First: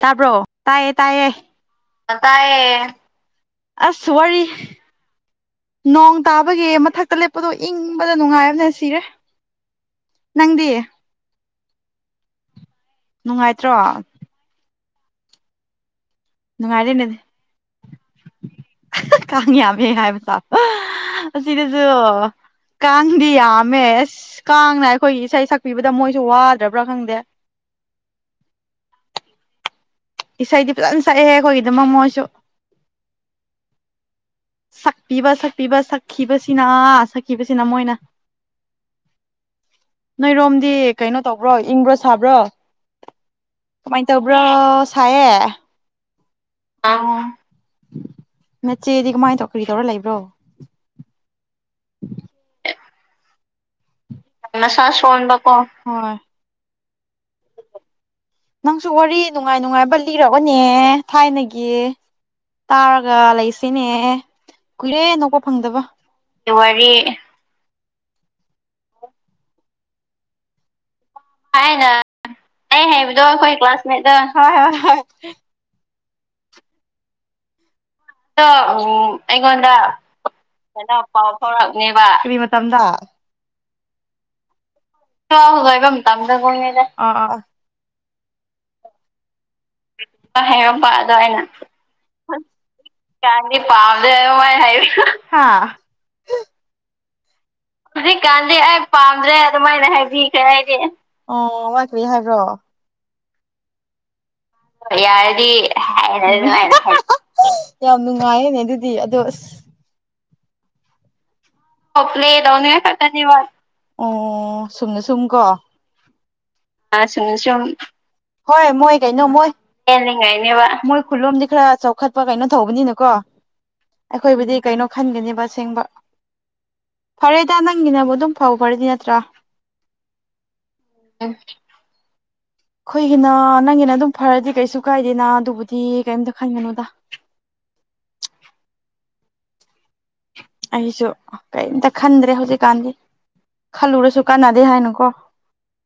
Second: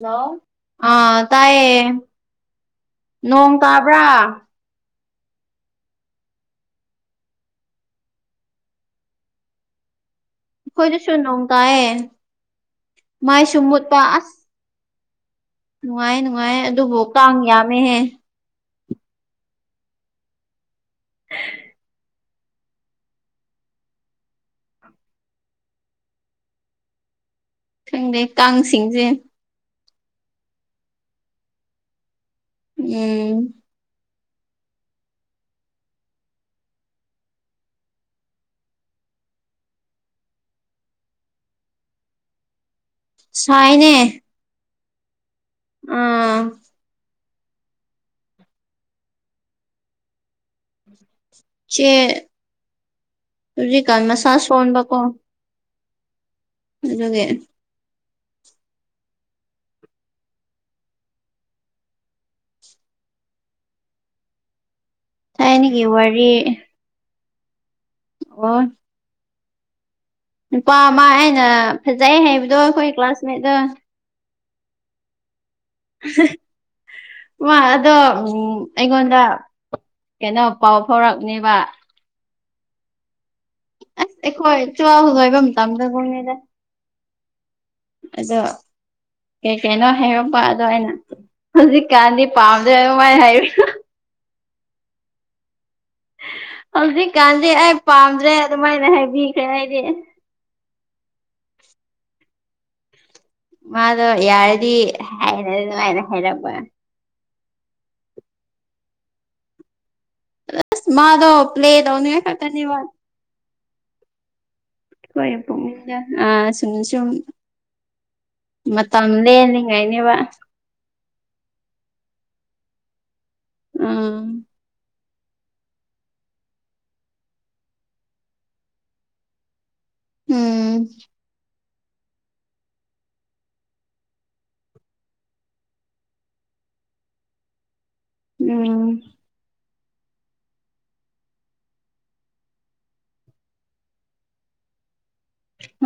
hello ꯇꯥꯏꯌꯦ ꯑꯥ ꯇꯥꯏꯌꯦ ꯇꯥꯏꯌꯦ ꯅꯣꯡ ꯇꯥꯕ꯭ꯔꯥ ꯑꯁ ꯋꯥꯔꯤ ꯅꯣꯡ ꯇꯥꯕꯒꯤ ꯃꯊꯛꯇ ꯂꯦꯞꯄꯗꯣ ꯏꯪꯕꯗ ꯅꯨꯡꯉꯥꯏ ꯑꯃꯅꯦ ꯁꯤꯔꯦ ꯅꯪꯗꯤ ꯑꯩꯈꯣꯏꯗꯁꯨ ꯅꯣꯡ ꯇꯥꯏꯌꯦ ꯃꯥꯏꯁꯨ ꯅꯨꯡꯉꯥꯏꯇ꯭ꯔꯣ ꯃꯨꯠꯄ ꯑꯁ ꯅꯨꯡꯉꯥꯏ ꯅꯨꯡꯉꯥꯏ ꯑꯗꯨꯕꯨ ꯅꯨꯡꯉꯥꯏꯔꯦꯅꯦ ꯀꯥꯡ ꯌꯥꯝꯃꯦꯍꯦ ꯀꯥꯡ ꯌꯥꯝꯃꯦ ꯍꯥꯏꯕꯁꯥ ꯑꯁꯤꯗꯁꯨ ꯀꯥꯡꯗꯤ ꯌꯥꯝꯃꯦꯁ ꯀꯥꯡꯅ ꯑꯩꯈꯣꯏꯒꯤ ꯏꯁꯩ ꯁꯛꯄꯤꯕꯗ ꯃꯣꯏꯁꯨ ꯋꯥꯗ꯭ꯔꯕ꯭ꯔꯥ ꯈꯪꯗꯦ ꯈꯪꯗꯦ ꯀꯥꯡꯁꯤꯡꯁꯦ ꯏꯁꯩꯗꯤ ꯐꯖꯅ ꯁꯛꯑꯦ ꯑꯩꯈꯣꯏꯒꯤꯗ ꯃꯣꯃꯣꯁꯨ ꯎꯝ ꯁꯛꯄꯤꯕ ꯁꯛꯄꯤꯕ ꯁꯛꯈꯤꯕꯁꯤꯅ ꯁꯛꯈꯤꯕꯁꯤꯅ ꯃꯣꯏꯅ ꯅꯣꯏꯔꯣꯝꯗꯤ ꯀꯩꯅꯣ ꯇꯧꯕ꯭ꯔꯣ ꯏꯪꯕ꯭ꯔꯣ ꯁꯥꯕ꯭ꯔꯣ ꯁꯥꯏꯅꯦ ꯕ꯭ꯔꯣ ꯁꯌꯦ ꯎꯝ ꯑ ꯃꯦꯆꯦꯗꯤ ꯀꯃꯥꯏꯅ ꯇꯧ ꯀꯔꯤ ꯇꯧꯔ ꯂꯩꯕ꯭ꯔꯣ ꯆꯦ ꯃꯁꯥ ꯃꯁ ꯁꯣꯟꯕꯀꯣ ꯁꯣꯟꯕꯀꯣ ꯑꯗꯨꯦ ꯅꯪꯁꯨ ꯋꯥꯔꯤ ꯅꯨꯡꯉꯥꯏ ꯅꯨꯡꯉꯥꯏꯕ ꯂꯤꯒꯅꯦ ꯊꯥꯏꯅꯒꯤ ꯇꯥꯔꯒ ꯂꯩꯁꯤꯅꯦ ꯀꯨꯂꯦ ꯅꯣꯛꯄ ꯐꯪꯗꯕ ꯊꯥꯏꯅꯒꯤ ꯋꯥꯔꯤ ꯑꯣ ꯅꯨꯄꯥ ꯑꯃ ꯑꯩꯅ ꯊꯥꯏꯅ ꯐꯖꯩ ꯍꯥꯏꯩꯕꯗꯣ ꯑꯩꯈꯣꯏ ꯀ꯭ꯂꯥꯁꯃꯦꯠꯅ ꯃꯗ ꯍꯣꯏ ꯍꯣꯏ ꯍ ꯋꯥ ꯑꯗꯣ ꯎꯝ ꯑꯗꯣ ꯑꯩꯉꯣꯟꯗ ꯑꯩꯉꯣꯟꯗ ꯀꯩꯅꯣ ꯄꯥꯎ ꯀꯩꯅꯣ ꯄꯥꯎ ꯐꯥꯎꯔꯛꯅꯦꯕ ꯐꯥꯎꯔꯛꯅꯦꯕ ꯃꯇꯝꯗ ꯑꯦꯈꯋꯥꯥꯏ ꯑ ꯑꯣꯏꯕ ꯇꯗꯗ ꯑ ꯑꯗ ꯀꯩ ꯀꯩꯅꯣ ꯍꯥꯏꯔꯣ ꯄꯥꯗꯣ ꯑ ꯍꯥꯏꯔꯝꯕ ꯍꯥꯏꯩꯅ ꯑꯗꯣ ꯑꯩꯅ ꯍꯧꯖꯤꯛꯀꯥꯟꯗꯤ ꯄꯥꯝꯗꯣꯏ ꯃꯥꯏ ꯍꯥꯏꯔꯨ ꯍꯥꯏ ꯍꯥ ꯍꯧꯗꯤ ꯀꯥꯟꯦ ꯍꯧꯖꯤꯛꯀꯥꯟꯗꯤ ꯑꯩ ꯄꯥꯝꯗ꯭ꯔꯦ ꯑꯗꯨꯃꯥꯏꯅ ꯍꯥꯏꯕꯤꯈ꯭ꯔꯦ ꯑꯩꯗꯤ ꯎ ꯍꯥꯏꯕ꯭ꯔꯣ ꯃꯥ ꯑꯗꯨ ꯌꯥ ꯌꯥꯔꯗꯤꯅꯨꯡ ꯌꯥꯝ ꯅꯨꯡꯉꯥꯏꯌꯦꯅꯦ ꯑꯗꯨꯗꯤ ꯑꯗꯣ ꯑꯁ ꯔꯁ ꯃꯥꯙꯞ ꯊꯄꯂ ꯈꯇꯅꯤ ꯋꯥ ꯎ ꯁꯨꯝꯅ ꯁꯨꯝ ꯑꯩꯈꯣꯏ ꯀꯣ ꯄꯨꯛꯅꯤꯡꯗ ꯑꯥ ꯁꯨꯝ ꯑ ꯁꯨꯝ ꯁ ꯆꯣ ꯍꯣꯏ ꯃꯣꯏ ꯃꯇꯝ ꯀꯩꯅꯣ ꯃꯣꯏ ꯂꯦꯟꯂꯤꯉꯥꯏꯅꯦꯕ ꯍꯦꯟꯅꯤꯡꯉꯥꯏꯅꯦꯕꯣꯏ ꯈꯨꯂꯣꯝꯗꯤ ꯈꯔ ꯆꯥꯎꯈꯠꯄ ꯀꯩꯅꯣ ꯇꯧꯕꯅꯤꯅꯀꯣ ꯎꯝ ꯑꯩꯈꯣꯏꯕꯨꯗꯤ ꯀꯩꯅꯣ ꯈꯟꯒꯅꯦꯕ ꯑꯁꯦꯡꯕ ꯐꯔꯦꯗ ꯅꯪꯒꯤꯅꯕꯨ ꯑꯗꯨꯝ ꯐꯈ꯭ꯔꯗꯤ ꯅꯠꯇ꯭ꯔꯥ ꯎꯝ ꯎꯝ ꯑꯩꯈꯣꯏꯒꯤꯅ ꯅꯪꯒꯤꯅ ꯑꯗꯨꯝ ꯐꯔꯗꯤ ꯀꯩꯁꯨ ꯀꯥꯏꯗꯦꯅ ꯑꯗꯨꯕꯨꯗꯤ ꯀꯩꯝꯇ ꯈꯟꯒꯅꯨꯗ ꯎꯝ ꯑꯩꯁꯨ ꯀꯔꯤꯝꯇ ꯈꯟꯗ꯭ꯔꯦ ꯍꯧꯖꯤꯛꯀꯥꯟꯗꯤ ꯈꯜꯂꯨꯔꯁꯨ ꯀꯥꯟꯅꯗꯦ ꯍꯥꯏꯅꯀꯣ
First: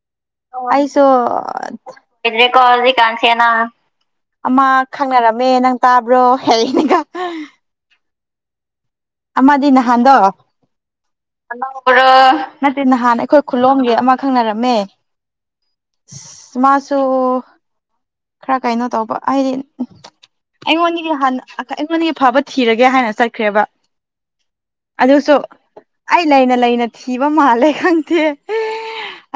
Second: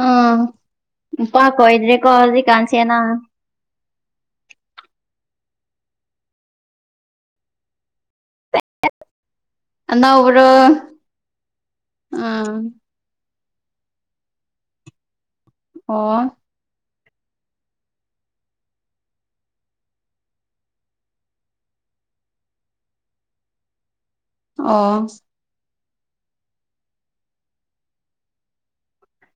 ꯑꯥ ꯑꯩꯁꯨ ꯅꯨꯄꯥ ꯀꯣꯏꯗ꯭ꯔꯦꯀꯣ ꯍꯧꯖꯤꯛꯀꯥꯟꯁꯦ ꯅꯪ [unintelligible] ꯑꯃ ꯈꯪꯅꯔꯝꯃꯦ ꯅꯪ ꯇꯥꯕ꯭ꯔꯣ ꯍꯩꯅꯥꯀꯣ ꯑꯃꯗꯤ ꯅꯍꯥꯟꯗꯣ ꯑꯅꯧꯕꯔꯣ ꯑꯅꯧꯕꯥꯔꯣ ꯑꯥ ꯅꯠꯇꯦ ꯅꯍꯥ ꯅꯍꯥꯟ ꯑꯩꯈꯣꯏ ꯈꯨꯂꯣꯝꯒꯤ ꯑꯃ ꯈꯪꯅꯔꯝꯃꯦ ꯑꯣ ꯑꯁ ꯃꯥꯁꯨ ꯈꯔ ꯀꯩꯅꯣ ꯇꯧꯕ ꯍꯥꯏꯗꯤ ꯑꯩꯉꯣꯟꯗꯒꯤ ꯍꯥꯟꯅ ꯑꯩꯉꯣꯟꯗꯒꯤ ꯐꯕ ꯊꯤꯔꯒꯦ ꯍꯥꯏꯅ ꯆꯠꯈ꯭ꯔꯦꯕ ꯑꯣ ꯑꯗꯨꯁꯨ ꯑꯩ ꯂꯩꯅ ꯂꯩꯅ ꯊꯤꯕ ꯃꯥꯜꯂꯦ ꯈꯪꯗꯦ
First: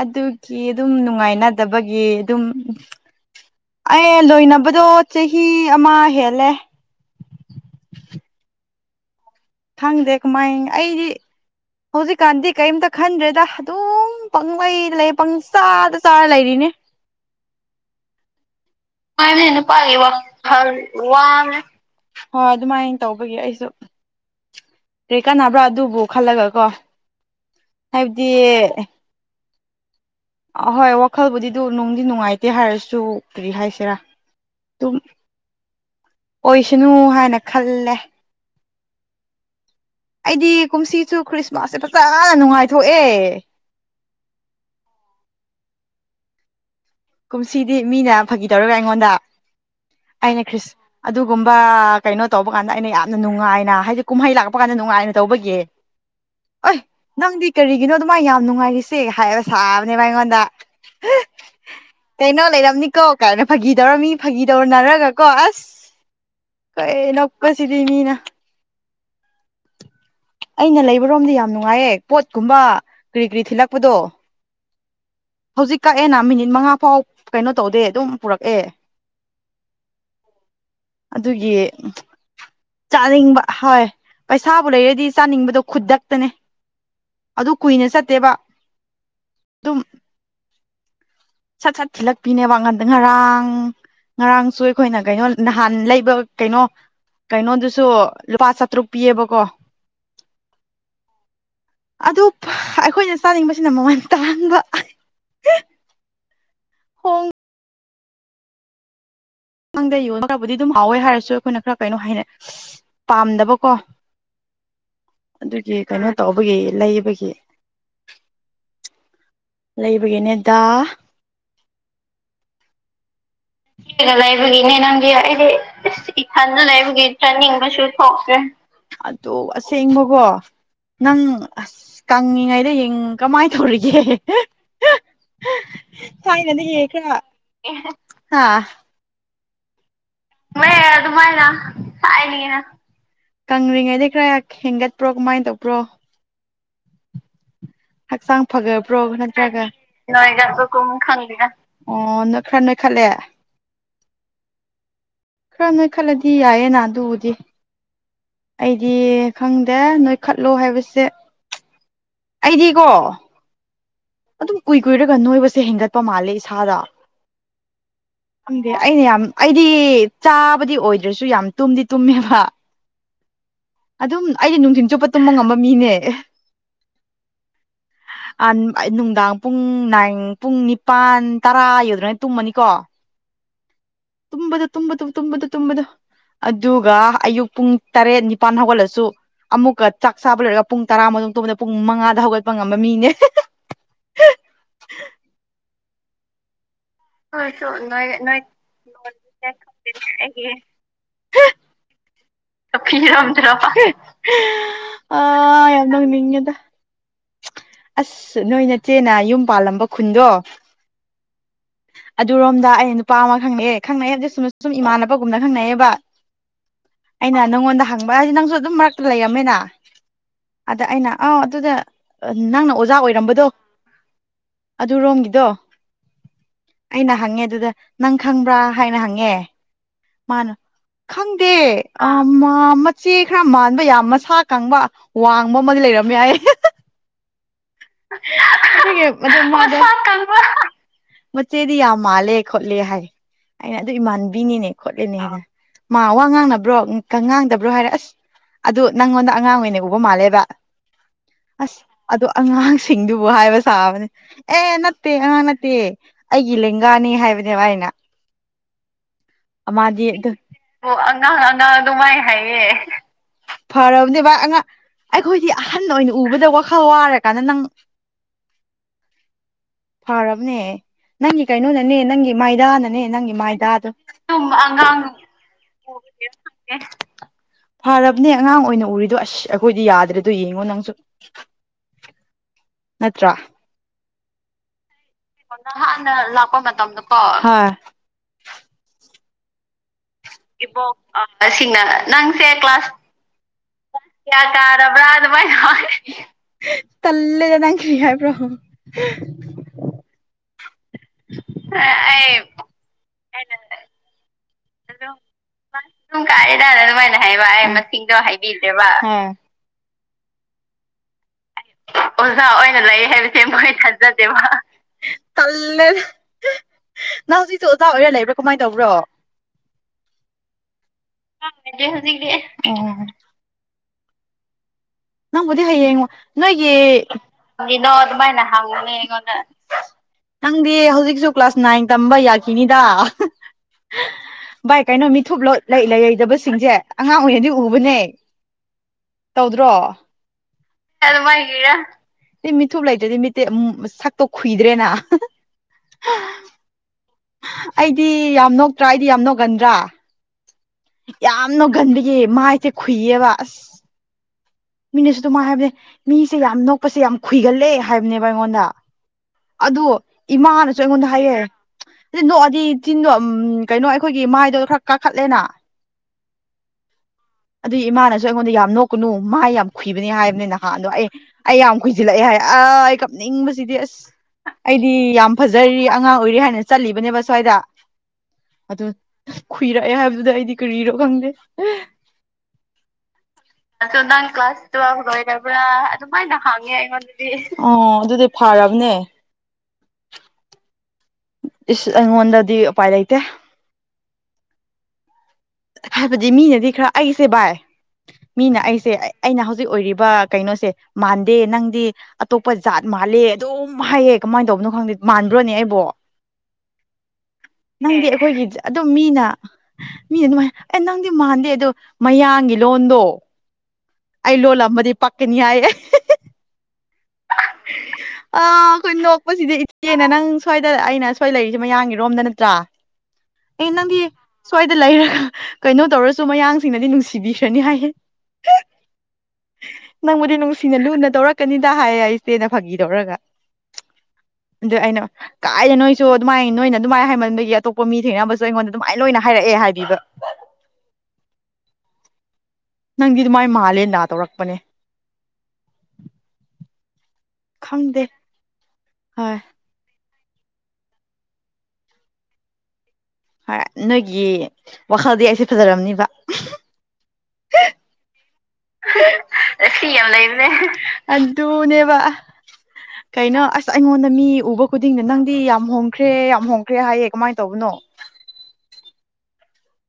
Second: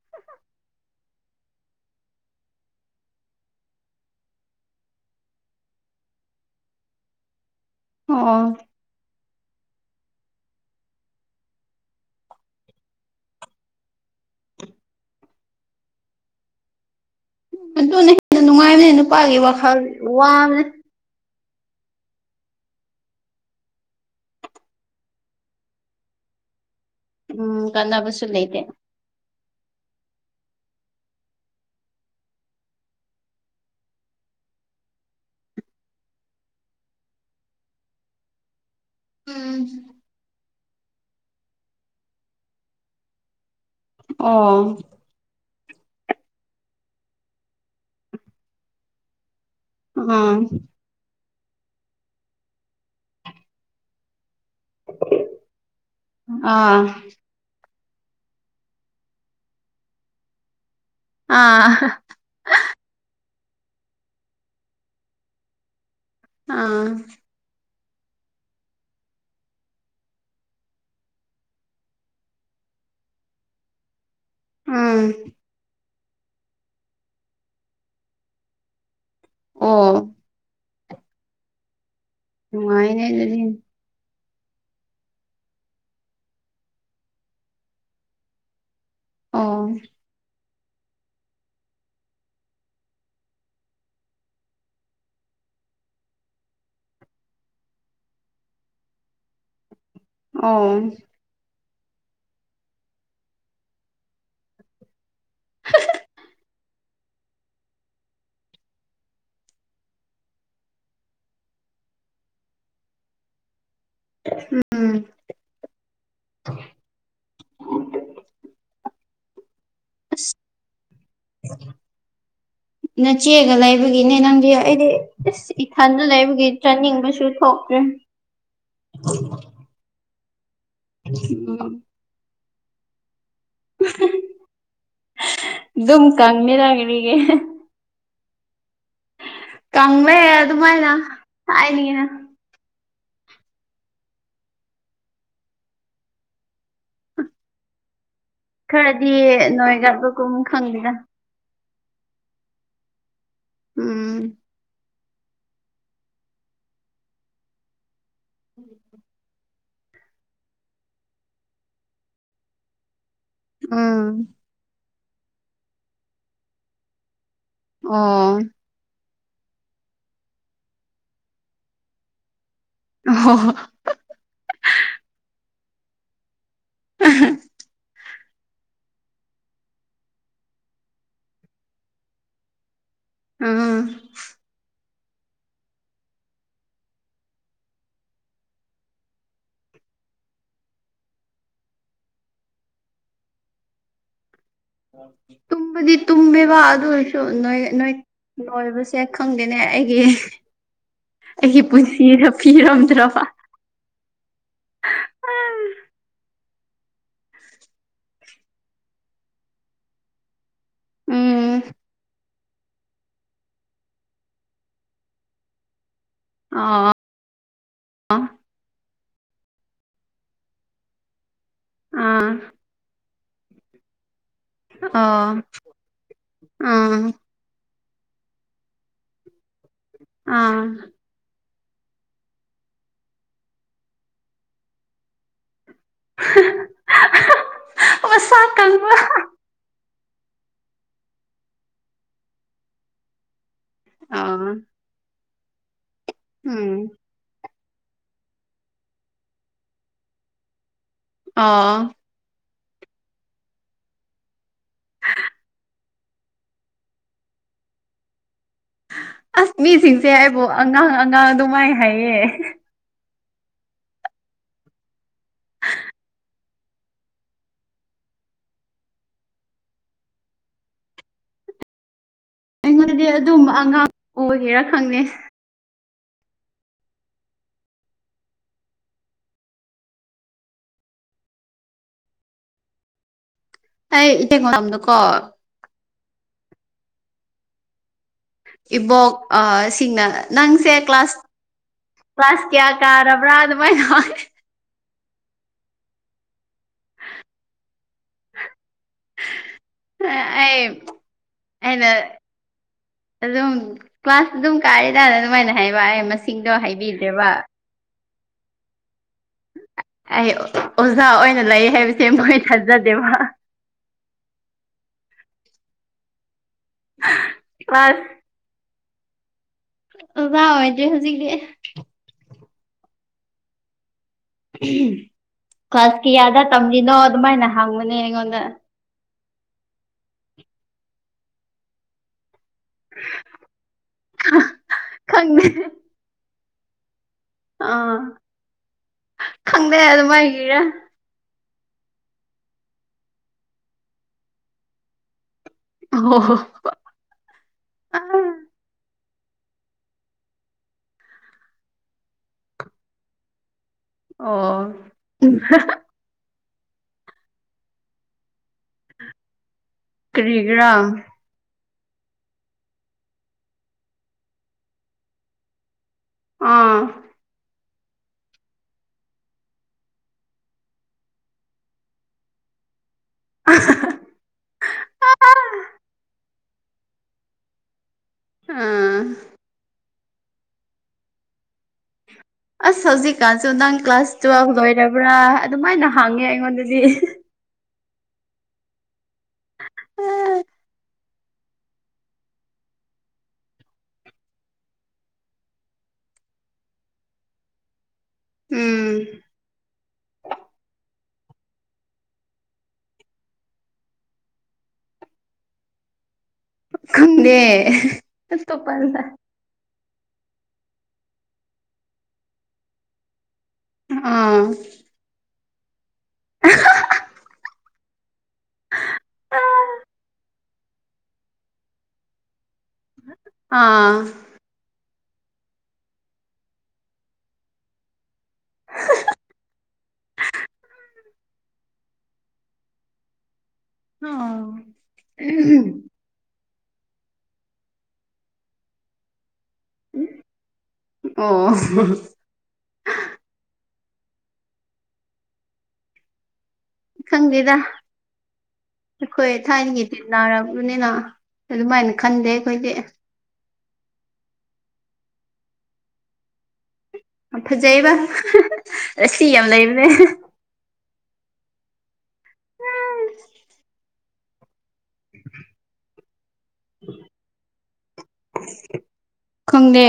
ꯑꯗꯨꯒꯤ ꯑꯗꯨꯝ ꯅꯨꯡꯉꯥꯏꯅꯗꯕꯒꯤ ꯑꯗꯨꯝ ꯑꯩꯅ ꯂꯣꯏꯅꯕꯗꯣ ꯆꯍꯤ ꯑꯃ ꯍꯦꯜꯂꯦ ꯑ‌ꯣ ꯈꯪꯗꯦ ꯀꯃꯥꯏꯅ ꯑꯩꯗꯤ ꯍꯧꯖꯤꯛꯀꯥꯟꯗꯤ ꯀꯔꯤꯝꯇ ꯈꯟꯗ꯭ꯔꯦꯗ ꯑꯗꯨꯝ ꯄꯪꯂꯩꯗ ꯂꯩ ꯄꯪꯆꯥꯗ ꯆꯥꯔ ꯂꯩꯔꯤꯅꯤ ꯑꯗꯨꯅ ꯍꯦꯟꯅ ꯅꯨꯡꯉꯥꯏꯕꯅꯤ ꯅꯨꯄꯥꯒꯤ ꯋꯥꯈꯜ ꯋꯥꯕꯅꯦ ꯋꯥꯕꯅ‌ꯦ ꯍꯣꯏ ꯑꯗꯨꯃꯥꯏꯅ ꯇꯧꯕꯒꯤ ꯑꯩꯁꯨ ꯀꯔꯤ ꯀꯥꯟꯅꯕ꯭ꯔꯥ ꯑꯗꯨꯕꯨ ꯈꯜꯂꯒ ꯀꯣ ꯎꯝ ꯀꯥꯟꯅꯕꯁꯨ ꯍꯥꯏꯕꯗꯤ ꯂꯩꯇꯦ ꯑꯍꯣꯏ ꯋꯥꯈꯜꯕꯨꯗꯤ ꯑꯗꯨ ꯅꯨꯡꯗꯤ ꯅꯨꯡꯉꯥꯏꯇꯦ ꯍꯥꯏꯔꯁꯨ ꯀꯔꯤ ꯍꯥꯏꯁꯤꯔꯥ ꯑꯗꯨꯝ ꯑꯣꯏꯁꯅꯨ ꯍꯥꯏꯅ ꯈꯜꯂꯦ ꯎꯝ ꯎꯝꯝ ꯑꯩꯗꯤ ꯀꯨꯝꯁꯤꯁꯨ ꯈ꯭ꯔꯤꯁꯃꯥꯁꯁꯦ ꯐꯖꯅ ꯅꯨꯡꯉꯥꯏꯊꯣꯛꯑꯦ ꯑ‌ꯣ ꯀꯨꯝꯁꯤꯗꯤ ꯃꯤꯅ ꯐꯥꯒꯤ ꯇꯧꯔꯒ ꯑꯩꯉꯣꯟꯗ ꯑꯩꯅ ꯎꯝ ꯈ꯭ꯔꯤꯁ ꯑꯗꯨꯒꯨꯝꯕ ꯀꯩꯅꯣ ꯇꯧꯕ ꯀꯥꯟꯗ ꯑꯩꯅ ꯌꯥꯝꯅ ꯅꯨꯡꯉꯥꯏꯅ ꯍꯥꯏ ꯀꯨꯝꯍꯩ ꯂꯥꯛꯄ ꯀꯥꯟꯗ ꯅꯨꯡꯉꯥꯏꯅ ꯇꯧꯕꯒꯤ ꯑꯣꯁ ꯑꯥ ꯅꯪꯗꯤ ꯀꯔꯤꯒꯤꯅꯣ ꯑꯗꯨꯃꯥꯏ ꯌꯥꯝ ꯅꯨꯡꯉꯥꯏꯔꯤꯁꯦ ꯍꯥꯏꯕ ꯁꯥꯕꯅꯦꯕ ꯑꯩꯉꯣꯟꯗ ꯑꯥ ꯀꯩꯅꯣ ꯂꯩꯔꯝꯅꯤꯀꯣ ꯀꯥꯏꯅ ꯐꯥꯒꯤ ꯇꯧꯔ ꯃꯤ ꯐꯥꯒꯤ ꯇꯧꯅꯔꯒ ꯀꯣ ꯑꯁ ꯑꯥ ꯅꯣꯛꯄꯁꯤꯗꯤ ꯃꯤꯅ ꯑꯩꯅ ꯂꯩꯕꯔꯣꯝꯗꯤ ꯌꯥꯝ ꯅꯨꯡꯉꯥꯏꯌꯦ ꯄꯣꯠꯀꯨꯝꯕ ꯀꯔꯤ ꯀꯔꯤ ꯊꯤꯜꯂꯛꯄꯗꯣ ꯎꯝ ꯍꯧꯖꯤꯛ ꯀꯛꯑꯦꯅ ꯃꯤꯅꯤꯠ ꯃꯉꯥ ꯐꯥꯎ ꯀꯩꯅꯣ ꯇꯧꯗꯦ ꯑꯗꯨꯝ ꯄꯨꯔꯛꯑꯦ ꯑꯣ ꯑꯗꯨꯒꯤ ꯅꯨꯡꯉꯥꯏꯅꯦ ꯑꯗꯨꯗꯤ ꯆꯥꯅꯤꯡꯕ ꯍꯣꯏ ꯄꯩꯁꯥꯕꯨ ꯂꯩꯔꯗꯤ ꯆꯥꯅꯤꯡꯕꯗꯣ ꯈꯨꯗꯛꯇꯅꯦ ꯑꯗꯨ ꯀꯨꯏꯅ ꯆꯠꯇꯦꯕ ꯑꯣ ꯇꯨꯝ [inaudible] ꯁꯠ ꯁꯠ ꯊꯤꯜꯂꯛꯄꯤꯅꯦꯕ ꯉꯟꯗ ꯉꯔꯥꯡ ꯉꯔꯥꯡꯁꯨ ꯑꯩꯈꯣꯏꯅ ꯀꯩꯅꯣ ꯅꯍꯥꯟ ꯂꯩꯕ ꯀꯩꯅꯣ ꯀꯩꯅꯣꯗꯨꯁꯨ ꯂꯨꯄꯥ ꯆꯥꯇ꯭ꯔꯨꯛ ꯄꯤꯌꯦꯕꯀꯣ ꯑꯎꯝ ꯑꯗꯨ ꯑꯩꯈꯣꯏꯅ ꯆꯥꯅꯤꯡꯕꯁꯤꯅ ꯃꯃꯟ ꯇꯥꯡꯕ ꯍꯣꯡ ꯅꯪꯗ ꯌꯣꯟꯔ ꯈꯔꯕꯨꯗꯤ ꯑꯗꯨꯝ ꯍꯥꯎꯋꯦ ꯍꯥꯏꯔꯁꯨ ꯑꯩꯈꯣꯏꯅ ꯈꯔ ꯀꯩꯅꯣ ꯍꯩꯅ ꯄꯥꯝꯗꯕꯀꯣ ꯎꯝ ꯑꯗꯨꯒꯤ ꯀꯩꯅꯣ ꯇꯧꯕꯒꯤ ꯂꯩꯕꯒꯤ ꯂꯩꯕꯒꯤꯅꯦꯗ ꯎꯝ [inaudible] ꯅꯪꯗꯤ ꯂꯩꯕꯒꯤꯅꯦ ꯑꯩꯗꯤ ꯅꯪꯒꯤ ꯑꯩꯗꯤ ꯑꯁ ꯏꯊꯟꯗ ꯂꯩꯕꯒꯤ ꯏꯊꯟꯗ ꯂꯩꯕꯒꯤ ꯆꯥꯅꯤꯡꯕꯁꯨ ꯊꯣꯛꯇ꯭ꯔꯦ ꯆꯠꯅꯤꯡꯕꯁꯨ ꯑꯗꯨ ꯁꯦꯡꯕꯀꯣ ꯅꯪ ꯑ ꯎꯝ ꯀꯪꯉꯤꯉꯩꯗ ꯀꯃꯥꯏꯅ ꯇꯧꯔꯤꯒꯦ ꯑꯗꯨꯝ ꯊꯥꯏꯅꯗ ꯀꯪꯉꯤꯔ ꯍꯦꯛ ꯀꯔꯤꯒꯤ ꯈꯔ ꯍꯥꯥ ꯀꯥꯡꯂꯦꯜ ꯃꯩ ꯑꯗꯨꯃꯥꯏꯅ ꯍꯥꯏꯅꯤꯡꯉꯤꯅ ꯀꯪꯂꯤꯔꯤꯉꯩꯗ ꯀꯔ ꯍꯦꯟꯒꯠꯄ꯭ꯔꯣ ꯀꯃꯥꯏ ꯇꯧꯕ꯭ꯔꯣ ꯍꯛꯆꯥꯡ ꯐꯕ꯭ꯔꯣ ꯈꯔꯗꯤ ꯅꯠꯇ꯭ꯔꯒ ꯅꯣꯏꯒꯠꯄꯒꯨꯝ ꯈꯪꯗꯦꯗ ꯑꯣ ꯅꯣꯏ ꯈꯔ ꯅꯣꯏꯈꯠꯂꯦ ꯎꯝ ꯈꯔꯅ ꯈꯜꯂꯗꯤ ꯌꯥꯏꯌꯦꯅ ꯑꯗꯨꯕꯨꯗꯤ ꯑꯩꯗꯤ ꯈꯪꯗꯦ ꯅꯣꯏ ꯈꯠꯂꯣ ꯍꯥꯏꯕꯁꯦ ꯑꯩꯗꯤꯀꯣ ꯎꯝ ꯑꯗꯨꯝ ꯀꯨꯏ ꯀꯨꯏꯔꯒ ꯅꯣꯏꯕꯁꯦ ꯍꯦꯟꯒꯠꯄ ꯃꯥꯜꯂꯦ ꯏꯁꯥꯗ ꯑꯣ ꯈꯪꯗꯦ ꯑꯩꯅ ꯌꯥꯝ ꯑꯩꯗꯤ ꯆꯥꯕꯗꯤ ꯑꯣꯏꯗ꯭ꯔꯁꯨ ꯌꯥꯝ ꯇꯨꯝꯗꯤ ꯇꯨꯝꯃꯦꯕ [unintelligible] ꯑꯗꯨꯝ ꯑꯩꯗꯤ ꯅꯨꯡꯊꯤꯟ ꯆꯨꯞꯄ ꯇꯨꯝꯕ ꯉꯝꯕ ꯃꯤꯅꯦ [unintelligible] ꯅꯨꯡꯗꯥꯡ ꯄꯨꯡ ꯅꯥꯏ ꯄꯨꯡ ꯅꯤꯄꯥꯟ ꯇꯔꯥ ꯌꯧꯗꯅ ꯇꯨꯝꯃꯅꯤꯀꯣ ꯎꯝ ꯇꯨꯝꯕꯗ ꯇꯗꯨ ꯇꯨꯝꯕꯗ ꯇꯨꯝꯕꯗ ꯑꯗꯨꯒ ꯑꯌꯨꯛ ꯄꯨꯡ ꯇꯔꯦꯠ ꯅꯤꯄꯥꯜ ꯍꯧꯒꯠꯂꯁꯨ ꯑꯃꯨꯛꯀ ꯆꯥꯛ ꯆꯥꯕ ꯂꯣꯏꯔꯒ ꯄꯨꯡ ꯇꯔꯥ ꯃꯇꯨꯡ ꯇꯣꯕꯗ ꯄꯨꯡ ꯃꯉꯥꯗ ꯍꯧꯒꯠꯄ ꯉꯝꯕ ꯃꯤꯅꯦ [unintelligible] ꯇꯨꯝꯕꯗꯤ ꯇꯨꯝꯃꯦꯕ ꯑꯗꯨ ꯅꯣꯏ ꯅꯣꯏ ꯅꯣꯏꯕꯁꯦ ꯈꯪꯗꯦꯅꯦ ꯑꯩꯒꯤ ꯑꯩꯒꯤ ꯑꯩꯒꯤ ꯄꯨꯟꯁꯤ [unintelligible] [unintelligible] ꯑꯥ ꯌꯥꯝ ꯅꯣꯅꯤꯡꯉꯦꯗ [unintelligible] ꯑꯁ ꯅꯣꯏ ꯅ ꯆꯦꯅ ꯌꯨꯝ ꯄꯥꯜꯂꯝꯕ ꯈꯨꯟꯗꯣ ꯎꯝ ꯑꯗꯨꯔꯣꯝꯗ ꯑꯩ ꯅꯨꯄꯥ ꯑꯃ ꯈꯪꯅꯩꯑꯦ ꯈꯪꯅꯩ ꯍꯥꯏꯕꯗꯤ ꯁꯨꯝ ꯁꯨꯝ ꯏꯃꯥꯟꯅꯕꯒꯨꯝꯅ ꯈꯪꯅꯩꯌꯦꯕ ꯑꯥ ꯑꯩꯅ ꯅꯪꯉꯣꯟꯗ ꯍꯪꯕ ꯍꯥꯏꯁꯤ ꯅꯪꯁꯨ ꯑꯗꯨꯝ ꯃꯔꯛꯇ ꯂꯩꯔꯝꯃꯤꯅ ꯑꯗ ꯑꯩꯅ ꯑꯥ ꯑꯗꯨꯗ ꯑꯥ ꯅꯪꯅ ꯑꯣꯖꯥ ꯑꯣꯏꯔꯝꯕꯗꯣ ꯑꯗꯨ ꯑꯣ ꯔꯣꯝꯒꯤꯗꯣ ꯑꯥ ꯑꯩꯅ ꯍꯪꯉꯦ ꯑꯗꯨꯗ ꯅꯪ ꯈꯪꯕ꯭ꯔꯥ ꯍꯥꯏꯅ ꯍꯪꯉꯦ ꯃꯥꯅ ꯑꯥ ꯈꯪꯗꯦ ꯃꯆꯦ ꯈꯔ ꯃꯥꯟꯕ ꯌꯥꯝ ꯃꯁꯥ ꯀꯪꯕ ꯋꯥꯡꯕ ꯑꯃꯗꯤ ꯂꯩꯔꯝ ꯌꯥꯏ ꯃꯁꯥ ꯀꯪꯕ [unintelligible] ꯃꯆꯦꯗꯤ ꯌꯥꯝ ꯃꯥꯜꯂꯦ ꯈꯣꯠꯂꯦ ꯍꯥꯏ ꯑꯩꯅ ꯑꯗꯨ ꯑꯥ ꯏꯃꯥꯟꯕꯤꯅꯤꯅꯦ ꯈꯣꯠꯂꯦꯅꯦ ꯍꯥꯏꯅ ꯃꯥ ꯋꯥ ꯉꯥꯡꯅꯕ꯭ꯔꯣ ꯎꯝ ꯉꯥꯡꯗꯕ꯭ꯔꯣ ꯍꯥꯏꯔꯦ ꯑꯁ ꯑꯗꯨ ꯅꯪꯉꯣꯟꯗ ꯑꯉꯥꯡ ꯑꯣꯏꯅ ꯎꯕ ꯃꯥꯜꯂꯦꯕ ꯑꯁ ꯑꯣ ꯑꯗꯣ ꯑꯉꯥꯡꯁꯤꯡꯗꯨꯕꯨ ꯍꯥꯏꯕ ꯁꯥꯥꯕꯅꯤ ꯑꯦ ꯅꯠꯇꯦ ꯑꯉꯥꯡ ꯅꯠꯇꯦ ꯑꯩꯒꯤ ꯂꯦꯡꯒꯥꯅꯤ ꯍꯥꯏꯕꯅꯦꯕ ꯑꯩꯅ ꯑꯁ ꯑꯃꯗꯤ ꯃꯤꯁꯤꯡꯁꯦ ꯑꯗꯨ ꯑꯩꯕꯨꯣ ꯑꯉꯥꯡ ꯑꯉꯥꯡ ꯑꯗꯨ ꯃꯥꯏꯅ ꯍꯥꯏꯌꯦ [unintelligible] ꯐꯔꯕꯅꯦ ꯚꯏ ꯑꯉ ꯑꯩꯈꯣꯏꯗꯤ ꯑꯍꯟ ꯑꯣꯏꯅ ꯎꯕꯗ ꯈꯋꯥꯔꯦ ꯀꯥꯟꯅ ꯅꯪ ꯐꯔꯕꯅꯦ ꯅꯪꯒꯤ ꯀꯩꯅꯣꯅꯅꯦ ꯅꯪꯒꯤ ꯃꯥꯏꯗꯥꯅꯅꯦ ꯑꯩꯉꯣꯟꯗꯗꯤ ꯅꯪꯒꯤ ꯑꯗꯨꯝ ꯃꯥꯏꯗꯥ ꯑꯉꯥꯡ ꯑꯣꯏꯒꯦꯔꯥ ꯈꯪꯗꯦ ꯑꯗꯨꯉꯥꯡ ꯦ ꯐꯔꯕꯅꯦ ꯑꯉꯥꯡ ꯑꯣꯏꯅ ꯎꯔꯤꯗꯣ ꯑꯁ ꯑꯩꯈꯣꯏꯗꯤ ꯌꯥꯗ꯭ꯔꯦꯗꯣ ꯌꯦꯡꯉꯣ ꯅꯪꯁꯨ ꯅꯠꯇ꯭ꯔꯥ ꯑꯩ ꯏꯇꯩꯝꯀꯣ ꯍꯥꯟꯅ ꯂꯥꯛꯄ ꯃꯇꯝꯗ ꯀꯣ ꯏꯕꯣꯛ ꯑ ꯁꯤꯡꯅ ꯅꯪꯁꯦ ꯏꯕꯣꯛ ꯀ꯭ꯂꯥꯁ ꯁꯤꯡꯅ ꯅꯪꯁꯦ ꯀ꯭ꯂꯥꯁ ꯀꯌꯥ ꯀꯥꯔꯕ꯭ꯔꯥ ꯑꯗꯨꯃꯥꯏꯅ ꯍꯥꯏ ꯀꯌꯥ ꯀꯥꯔꯕ꯭ꯔꯥ ꯑꯗꯨꯃꯥꯏꯅ ꯇꯜꯂꯦꯗ ꯅꯪ ꯀꯔꯤ ꯍꯥꯏꯕ꯭ꯔꯣ ꯑ ꯑꯩ ꯑꯩꯅ ꯑꯩ ꯑꯩꯅ ꯑꯗꯨꯝ ꯀ꯭ꯂꯥꯁ ꯑꯗꯨꯝ ꯀꯥꯔꯦꯗꯅ ꯑꯗꯨꯃꯥꯏꯅ ꯍꯥꯏꯕ ꯑꯩ ꯑꯗꯨ ꯃꯁꯤꯡꯗꯣ ꯀꯥꯔꯦꯗꯅ ꯑꯗꯨꯃꯥꯏꯅ ꯍꯥꯏꯕꯤꯗ꯭ꯔꯦꯕ ꯍꯥꯏꯕ ꯁꯤꯡꯗꯣ ꯍꯥꯏꯕꯤꯗ꯭ꯔꯦꯕ ꯑꯩ ꯑꯣꯖꯥ ꯑꯣꯏꯅ ꯂꯩ ꯍꯥꯏꯕꯁꯦ ꯃꯣꯏ ꯊꯥꯖꯗꯦꯕ ꯗꯦꯕ ꯇꯜꯂꯦ ꯅꯪ ꯍꯧꯖꯤꯛꯁꯨ ꯑꯣꯖꯥ ꯀ꯭ꯂꯥꯁ ꯑꯣꯏꯔ ꯂꯩꯕ꯭ꯔꯥ ꯀꯃꯥꯏꯅ ꯇꯧꯕ꯭ꯔꯣ ꯑꯣꯖꯥ ꯑꯣꯏꯗ꯭ꯔꯦ ꯍꯧꯖꯤꯛꯇꯤ ꯗ꯭ꯔꯦ ꯍꯧꯖꯤꯛꯇꯤ ꯑꯣ ꯎꯝ ꯅꯪꯕꯨꯗꯤ ꯍꯌꯦꯡ ꯅꯣꯏꯒꯤ ꯑꯗꯨꯃꯥꯏꯅ ꯍꯪꯕꯅꯦ ꯑꯩꯉꯣꯟꯗ ꯑꯗꯨꯃꯥꯏꯅ ꯍꯪꯕꯅꯦ ꯑꯩꯉꯣꯟꯗ ꯅꯪꯗꯤ ꯍꯧꯖꯤꯛꯁꯨ ꯀ꯭ꯂꯥꯁ ꯅꯥꯏꯟ ꯇꯝꯕ ꯌꯥꯒꯦ ꯒꯤꯅꯤꯗ ꯚꯥꯏ ꯀꯩꯅꯣ ꯈꯪꯗꯦ ꯃꯤꯊꯨꯞꯂꯣ ꯂꯩ ꯂꯩꯗꯕꯁꯤꯡꯁꯦ ꯑꯉꯥꯡ ꯑꯣꯏꯅꯗꯤ ꯎꯕꯅꯦ ꯑꯥ ꯇꯧꯗ꯭ꯔꯣ ꯈꯪꯗꯦ ꯑꯗꯨꯃꯥꯏꯒꯤꯔ ꯒꯤꯔ ꯁꯤ ꯃꯤꯊꯨꯞ ꯂꯩꯇ꯭ꯔꯗꯤ ꯃꯤꯠꯇꯦ ꯁꯛꯇꯣ ꯈꯨꯨꯏꯗ꯭ꯔꯦꯅ ꯍ ꯍꯣ ꯑꯩꯗꯤ ꯌꯥꯝ ꯅꯣꯛꯇ꯭ꯔꯥ ꯑꯩꯗꯤ ꯌꯥꯝ ꯅꯣꯛꯀꯟꯗ꯭ꯔꯥ ꯌꯥꯝ ꯅꯣꯛꯀꯟꯕꯒꯤ ꯃꯥꯏꯁꯦ ꯈꯨꯨꯏꯌꯦꯕ ꯑꯁ ꯑꯣ ꯃꯤꯅꯁꯨ ꯑꯗꯨꯝꯃꯥꯏ ꯍꯥꯏꯕꯅꯦ ꯃꯤꯁꯦ ꯌꯥꯝ ꯅꯣꯛꯄꯁꯦ ꯌꯥꯝ ꯈꯨꯏꯒꯜꯂꯦ ꯍꯥꯏꯕꯅꯦꯕ ꯑꯩꯉꯣꯟꯗ ꯑꯗꯣ ꯀꯔꯤꯒꯤꯔꯥ ꯏꯃꯥꯅꯁꯨ ꯑꯩꯉꯣꯟꯗ ꯍꯥꯏꯌꯦ ꯑꯗꯨ ꯅꯣꯛꯑꯗꯤ ꯆꯤꯟꯗꯣ ꯎ ꯀꯩꯅꯣ ꯑꯩꯈꯣꯏꯒꯤ ꯃꯥꯏꯗꯣ ꯈꯔ ꯀꯥꯈꯠꯂꯦꯅ ꯑꯥ ꯑꯗꯨꯏ ꯏꯃꯥꯅꯁꯨ ꯑꯩꯉꯣꯟꯗ ꯌꯥꯝ ꯅꯣꯛꯀꯅꯨ ꯃꯥꯏ ꯌꯥꯝ ꯈꯨꯏꯕꯅꯤ ꯍꯥꯏꯕꯅꯦ ꯅꯍꯥꯟꯗꯣ ꯑꯩ ꯑꯩ ꯌꯥꯝ ꯈꯨꯏꯁꯤꯜꯂꯛꯑꯦ ꯍꯥꯏ ꯑꯩ ꯅꯤꯡꯕꯁꯤꯗꯤ ꯑꯁ ꯑꯩꯗꯤ ꯌꯥꯝ ꯐꯖꯔꯤ ꯑꯉꯥꯡ ꯑꯣꯏꯔꯤ ꯍꯥꯏꯅ ꯆꯠꯂꯤꯕꯅꯦꯕ ꯁ꯭ꯋꯥꯏꯗ ꯑꯗꯨ ꯑꯥ ꯈꯨꯨꯏꯔꯛꯑꯦ ꯍꯥꯏꯕꯗꯨꯗ ꯑꯩꯗꯤ ꯀꯔꯤꯔꯣ ꯈꯪꯗꯦ ꯑꯁ ꯍꯧꯖꯤꯛꯀꯥꯟꯁꯨ ꯅꯪ ꯑꯗꯣ ꯀ꯭ꯂꯥꯁ ꯅꯪ ꯇꯨꯋꯦꯜꯕ ꯀ꯭ꯂꯥꯁ ꯇꯨꯋꯦꯜꯕ ꯂꯣꯏꯔꯕ꯭ꯔꯥ ꯑꯗꯨꯃꯥꯏꯅ ꯍꯪꯉꯦ ꯑꯗꯨꯃꯥꯏꯅ ꯑꯩꯉꯣꯟꯗꯗꯤ ꯑꯣ ꯑꯗꯨꯗꯤ ꯐꯥꯔꯕꯅꯦ ꯎꯝ ꯏꯁ ꯑꯩꯉꯣꯟꯗꯗꯤ ꯎꯄꯥꯏ ꯂꯩꯇꯦ ꯍꯥꯏꯕꯗꯤ ꯃꯤꯅꯗꯤ ꯈꯔ ꯑꯩꯁꯦ ꯕꯥꯏ ꯃꯤꯅ ꯑꯩꯁꯦ ꯎꯝ ꯑꯩꯅ ꯍꯧꯖꯤꯛ ꯑꯣꯏꯔꯤꯕ ꯀꯩꯅꯣꯁꯦ ꯃꯥꯟꯗꯦ ꯅꯪꯗꯤ ꯑꯇꯣꯞꯄ ꯖꯥꯠ ꯃꯥꯜꯂꯦ ꯑꯗꯨꯝ ꯍꯥꯏꯌꯦ ꯀꯃꯥꯏꯅ ꯇꯧꯕꯅꯣ ꯈꯪꯗꯦ ꯃꯥꯟꯕ꯭ꯔꯣꯅꯦ ꯑꯩꯕꯣ ꯈꯪꯗꯦ ꯅꯪꯗꯤ ꯑꯩꯈꯣꯏꯒꯤ ꯑꯗꯨꯝ ꯇꯣꯞꯄꯜꯗ ꯃꯤꯅ ꯃꯤ ꯑꯗꯨꯃꯥꯏ ꯑꯦ ꯅꯪꯗꯤ ꯃꯥꯟꯗꯦ ꯑꯗꯣ ꯃꯌꯥꯡꯒꯤ ꯂꯣꯟꯗꯣ ꯑꯩ ꯑꯥ ꯂꯣꯜꯂꯝꯃꯗꯤ ꯄꯛꯀꯅꯤ ꯑꯌꯦ ꯑꯥꯍꯥ [inaudible] ꯑ ꯑꯩꯈꯣꯏ ꯅꯣꯛꯄꯁꯤꯗꯤ ꯏꯆꯦꯅ ꯅꯪ ꯁ꯭ꯋꯥꯏꯗ ꯑꯩꯅ ꯁ꯭ꯋꯥꯏ ꯂꯩꯔꯤꯁꯦ ꯃꯌꯥꯡꯒꯤꯔꯣꯝꯗ ꯅꯠꯇ꯭ꯔꯥ [inaudible] ꯑꯦ ꯅꯪꯗꯤ ꯁ꯭ꯋꯥꯏꯗ ꯂꯩꯔꯒ ꯀꯩꯅꯣ ꯇꯧꯔꯁꯨ ꯃꯌꯥꯡꯁꯤꯡꯅꯗꯤ ꯅꯨꯡꯁꯤꯕꯤꯈ꯭ꯔꯅꯤ ꯍꯥꯏꯌꯦ ꯅꯪꯕꯨꯗꯤ ꯅꯨꯡꯁꯤꯅ ꯂꯨꯅ ꯇꯧꯔꯛꯀꯅꯤꯗ ꯍꯥꯏꯌꯦ ꯑꯩ ꯏꯆꯦꯅ ꯐꯥꯒꯤ ꯇꯧꯔꯒ ꯑꯣ ꯑꯗꯨ ꯑꯩꯅ ꯀꯥꯏꯗꯩꯅꯣ ꯁꯨ ꯑꯗꯨꯃꯥꯏꯅ ꯅꯣꯏꯅ ꯑꯗꯨꯃꯥꯏꯅ ꯍꯥꯏꯃꯟꯕꯒꯤ ꯑꯇꯣꯞꯄ ꯃꯤ ꯊꯦꯡꯅꯕꯁꯨ ꯑꯩꯉꯣꯟꯗ ꯑꯗꯨꯃꯥꯏꯅ ꯂꯣꯏꯅ ꯍꯥꯏꯔꯛꯑꯦ ꯍꯥꯏꯕꯤꯕ ꯑꯣ ꯅꯪꯗꯤ ꯑꯗꯨꯃꯥꯏ ꯃꯥꯜꯂꯦꯅ ꯇꯧꯔꯛꯄꯅꯦ ꯈꯪꯗꯦꯗ ꯈꯪꯗ‌ꯦ ꯑꯩꯈꯣꯏ ꯊꯥꯏꯅꯒꯤ ꯇꯤꯅꯔꯛ ꯄꯥꯅꯤꯅ ꯑꯗꯨꯃꯥꯏ ꯈꯟꯗꯦ ꯑꯩꯈꯣꯏꯗꯤ ꯍꯣꯏ ꯅꯣꯏꯒꯤ ꯋꯥꯈꯜꯗꯤ ꯑꯩꯁꯦ ꯐꯖꯔꯝꯅꯤꯕ ꯌꯥꯝ ꯐꯖꯩꯕ ꯔꯁꯤ ꯌꯥꯝ ꯂꯩꯕꯅꯦ ꯔꯥꯁꯤ ꯌꯥꯝ ꯂꯩꯕꯅꯦ ꯑꯗꯨꯅꯦꯕ ꯀꯩꯅꯣ ꯑꯁ ꯑꯩꯉꯣꯟꯗ ꯃꯤ ꯎꯕ ꯈꯨꯗꯤꯡꯗ ꯅꯪꯗꯤ ꯌꯥꯝ ꯍꯣꯡꯈ꯭ꯔꯦ ꯌꯥꯝ ꯍꯣꯡꯈ꯭ꯔꯦ ꯍꯥꯏꯌꯦ ꯀꯃꯥꯏꯅ ꯇꯧꯕꯅꯣ ꯈꯪꯗꯦ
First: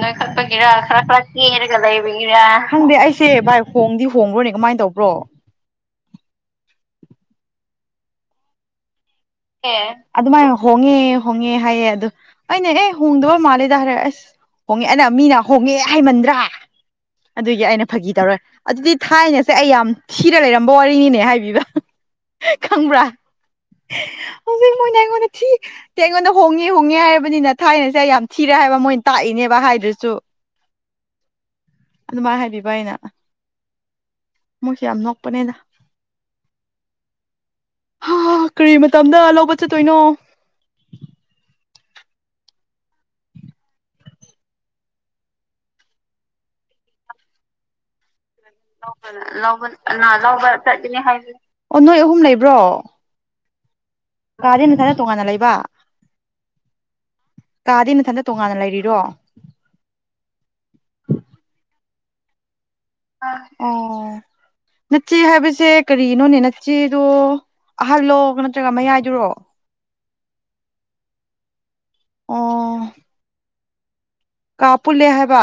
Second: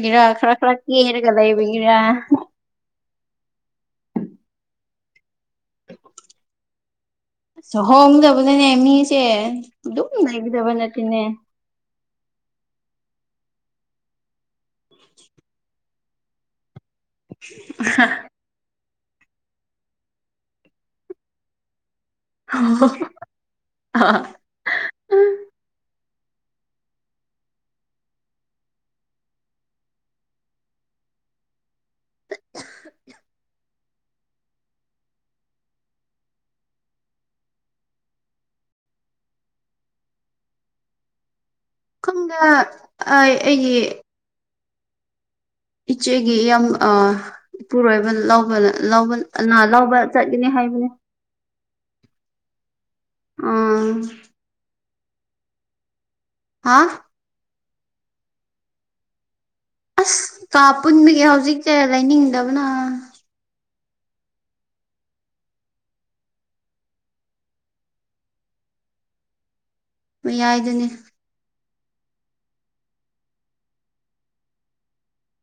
ꯅꯣꯏ ꯈꯠꯄꯒꯤꯔ ꯈꯔ ꯈꯔ ꯀꯦꯔꯒ ꯂꯩꯕꯒꯤꯔ ꯈꯪꯗꯦ ꯑꯩꯁꯦ ꯚꯥꯏ ꯍꯣꯡꯗꯤ ꯍꯣꯡꯕ꯭ꯔꯣꯅꯦ ꯀꯃꯥꯏꯅ ꯇꯧꯕ꯭ꯔꯣ ꯍꯣꯡꯒꯗꯕꯅꯤꯅꯦ ꯃꯤꯁꯦ ꯑꯗꯨꯝ ꯑꯗꯨꯃꯥꯏ ꯂꯩꯒꯗꯕ ꯍꯣꯡꯉꯦ ꯅꯠꯇꯦꯅꯦ ꯍꯣꯡꯉꯦ ꯍꯥꯏꯌꯦ ꯑꯗꯣ ꯑꯩꯅ ꯑꯦ ꯍꯣꯡꯗꯕ ꯃꯥꯜꯂꯦꯗ ꯍꯥꯏꯔ ꯑꯁ ꯍꯣꯡꯉꯦ ꯑꯗ ꯃꯤꯅ ꯍꯣꯡꯉꯦ ꯍꯥꯏꯃꯟꯗ꯭ꯔꯥ ꯑꯗꯨꯒꯤ ꯑꯩꯅ ꯐꯥꯒꯤ ꯇꯧꯔ ꯑꯗꯨꯗꯤ ꯊꯥꯏꯅꯁꯦ ꯑꯩ ꯌꯥꯝ ꯊꯤꯔ ꯂꯩꯔꯝꯕ ꯋꯥꯔꯤꯅꯤꯅꯦ ꯍꯥꯏꯕꯤꯕ ꯈꯪꯕ꯭ꯔꯥ ꯍꯧꯖꯤꯛ ꯃꯣꯏꯅ ꯑꯩꯉꯣꯟꯗ ꯊꯤ ꯁꯦ ꯑꯩꯉꯣꯟꯗ ꯍꯣꯡꯉꯦ ꯍꯣꯡꯉꯦ ꯍꯥꯏꯔꯕꯅꯤꯅ ꯊꯥꯏꯅꯁꯦ ꯑꯩ ꯌꯥꯝ ꯊꯤꯔꯦ ꯍꯥꯏꯕ ꯃꯣꯏꯅ ꯇꯥꯛꯏꯅꯦꯕ ꯍꯥꯏꯗ꯭ꯔꯁꯨ [inaudible] ꯑꯗꯨꯃꯥꯏ ꯍꯥꯏꯕꯤꯕ ꯑꯩꯅ ꯃꯣꯏꯁꯦ ꯌꯥꯝ ꯅꯣꯛꯄꯅꯦꯗ ꯍꯥ ꯀꯔꯤ ꯇꯝꯗ ꯂꯧꯕ ꯆꯠꯇꯣꯏꯅꯣ ꯈꯪꯗꯦ ꯑꯥꯏ ꯑꯩꯒꯤ ꯏꯆꯦꯒꯤ ꯌꯥꯝ ꯑ ꯏꯄꯨꯔꯣꯏꯕꯅ ꯂꯧꯕ ꯂꯧꯕ ꯂꯧꯕ ꯆꯠꯀꯅꯤ ꯍꯥꯏꯕꯅꯦ ꯑꯣ ꯅꯣꯏ ꯑꯍꯨꯝ ꯂꯩꯕ꯭ꯔꯣ ꯑꯥ ꯀꯥꯗꯤ ꯅꯊꯟ ꯇꯣꯉꯥꯟꯅ ꯂꯩꯕ ꯍꯥ ꯀꯥꯗꯤ ꯅꯊꯟꯇ ꯇꯣꯉꯥꯟꯅ ꯂꯩꯔꯤꯔꯣ ꯑꯁ ꯀꯥ ꯄꯨꯟꯕꯒꯤ ꯍꯧꯖꯤꯛꯁꯦ ꯂꯩꯅꯤꯡꯗꯕꯅ ꯑꯣ ꯅꯆ‌ꯦ ꯍꯥꯏꯕꯁꯦ ꯀꯔꯤꯅꯣꯅꯦ ꯅꯆ‌ꯦꯗꯣ ꯑꯍꯜꯂꯣ ꯅꯠꯇ꯭ꯔꯒ ꯃꯌꯥꯏꯗꯨꯔꯣ ꯃꯌꯥꯏꯗꯨꯅꯤ ꯑꯣ ꯀꯥ ꯄꯨꯟꯂꯦ ꯍꯥꯏꯕ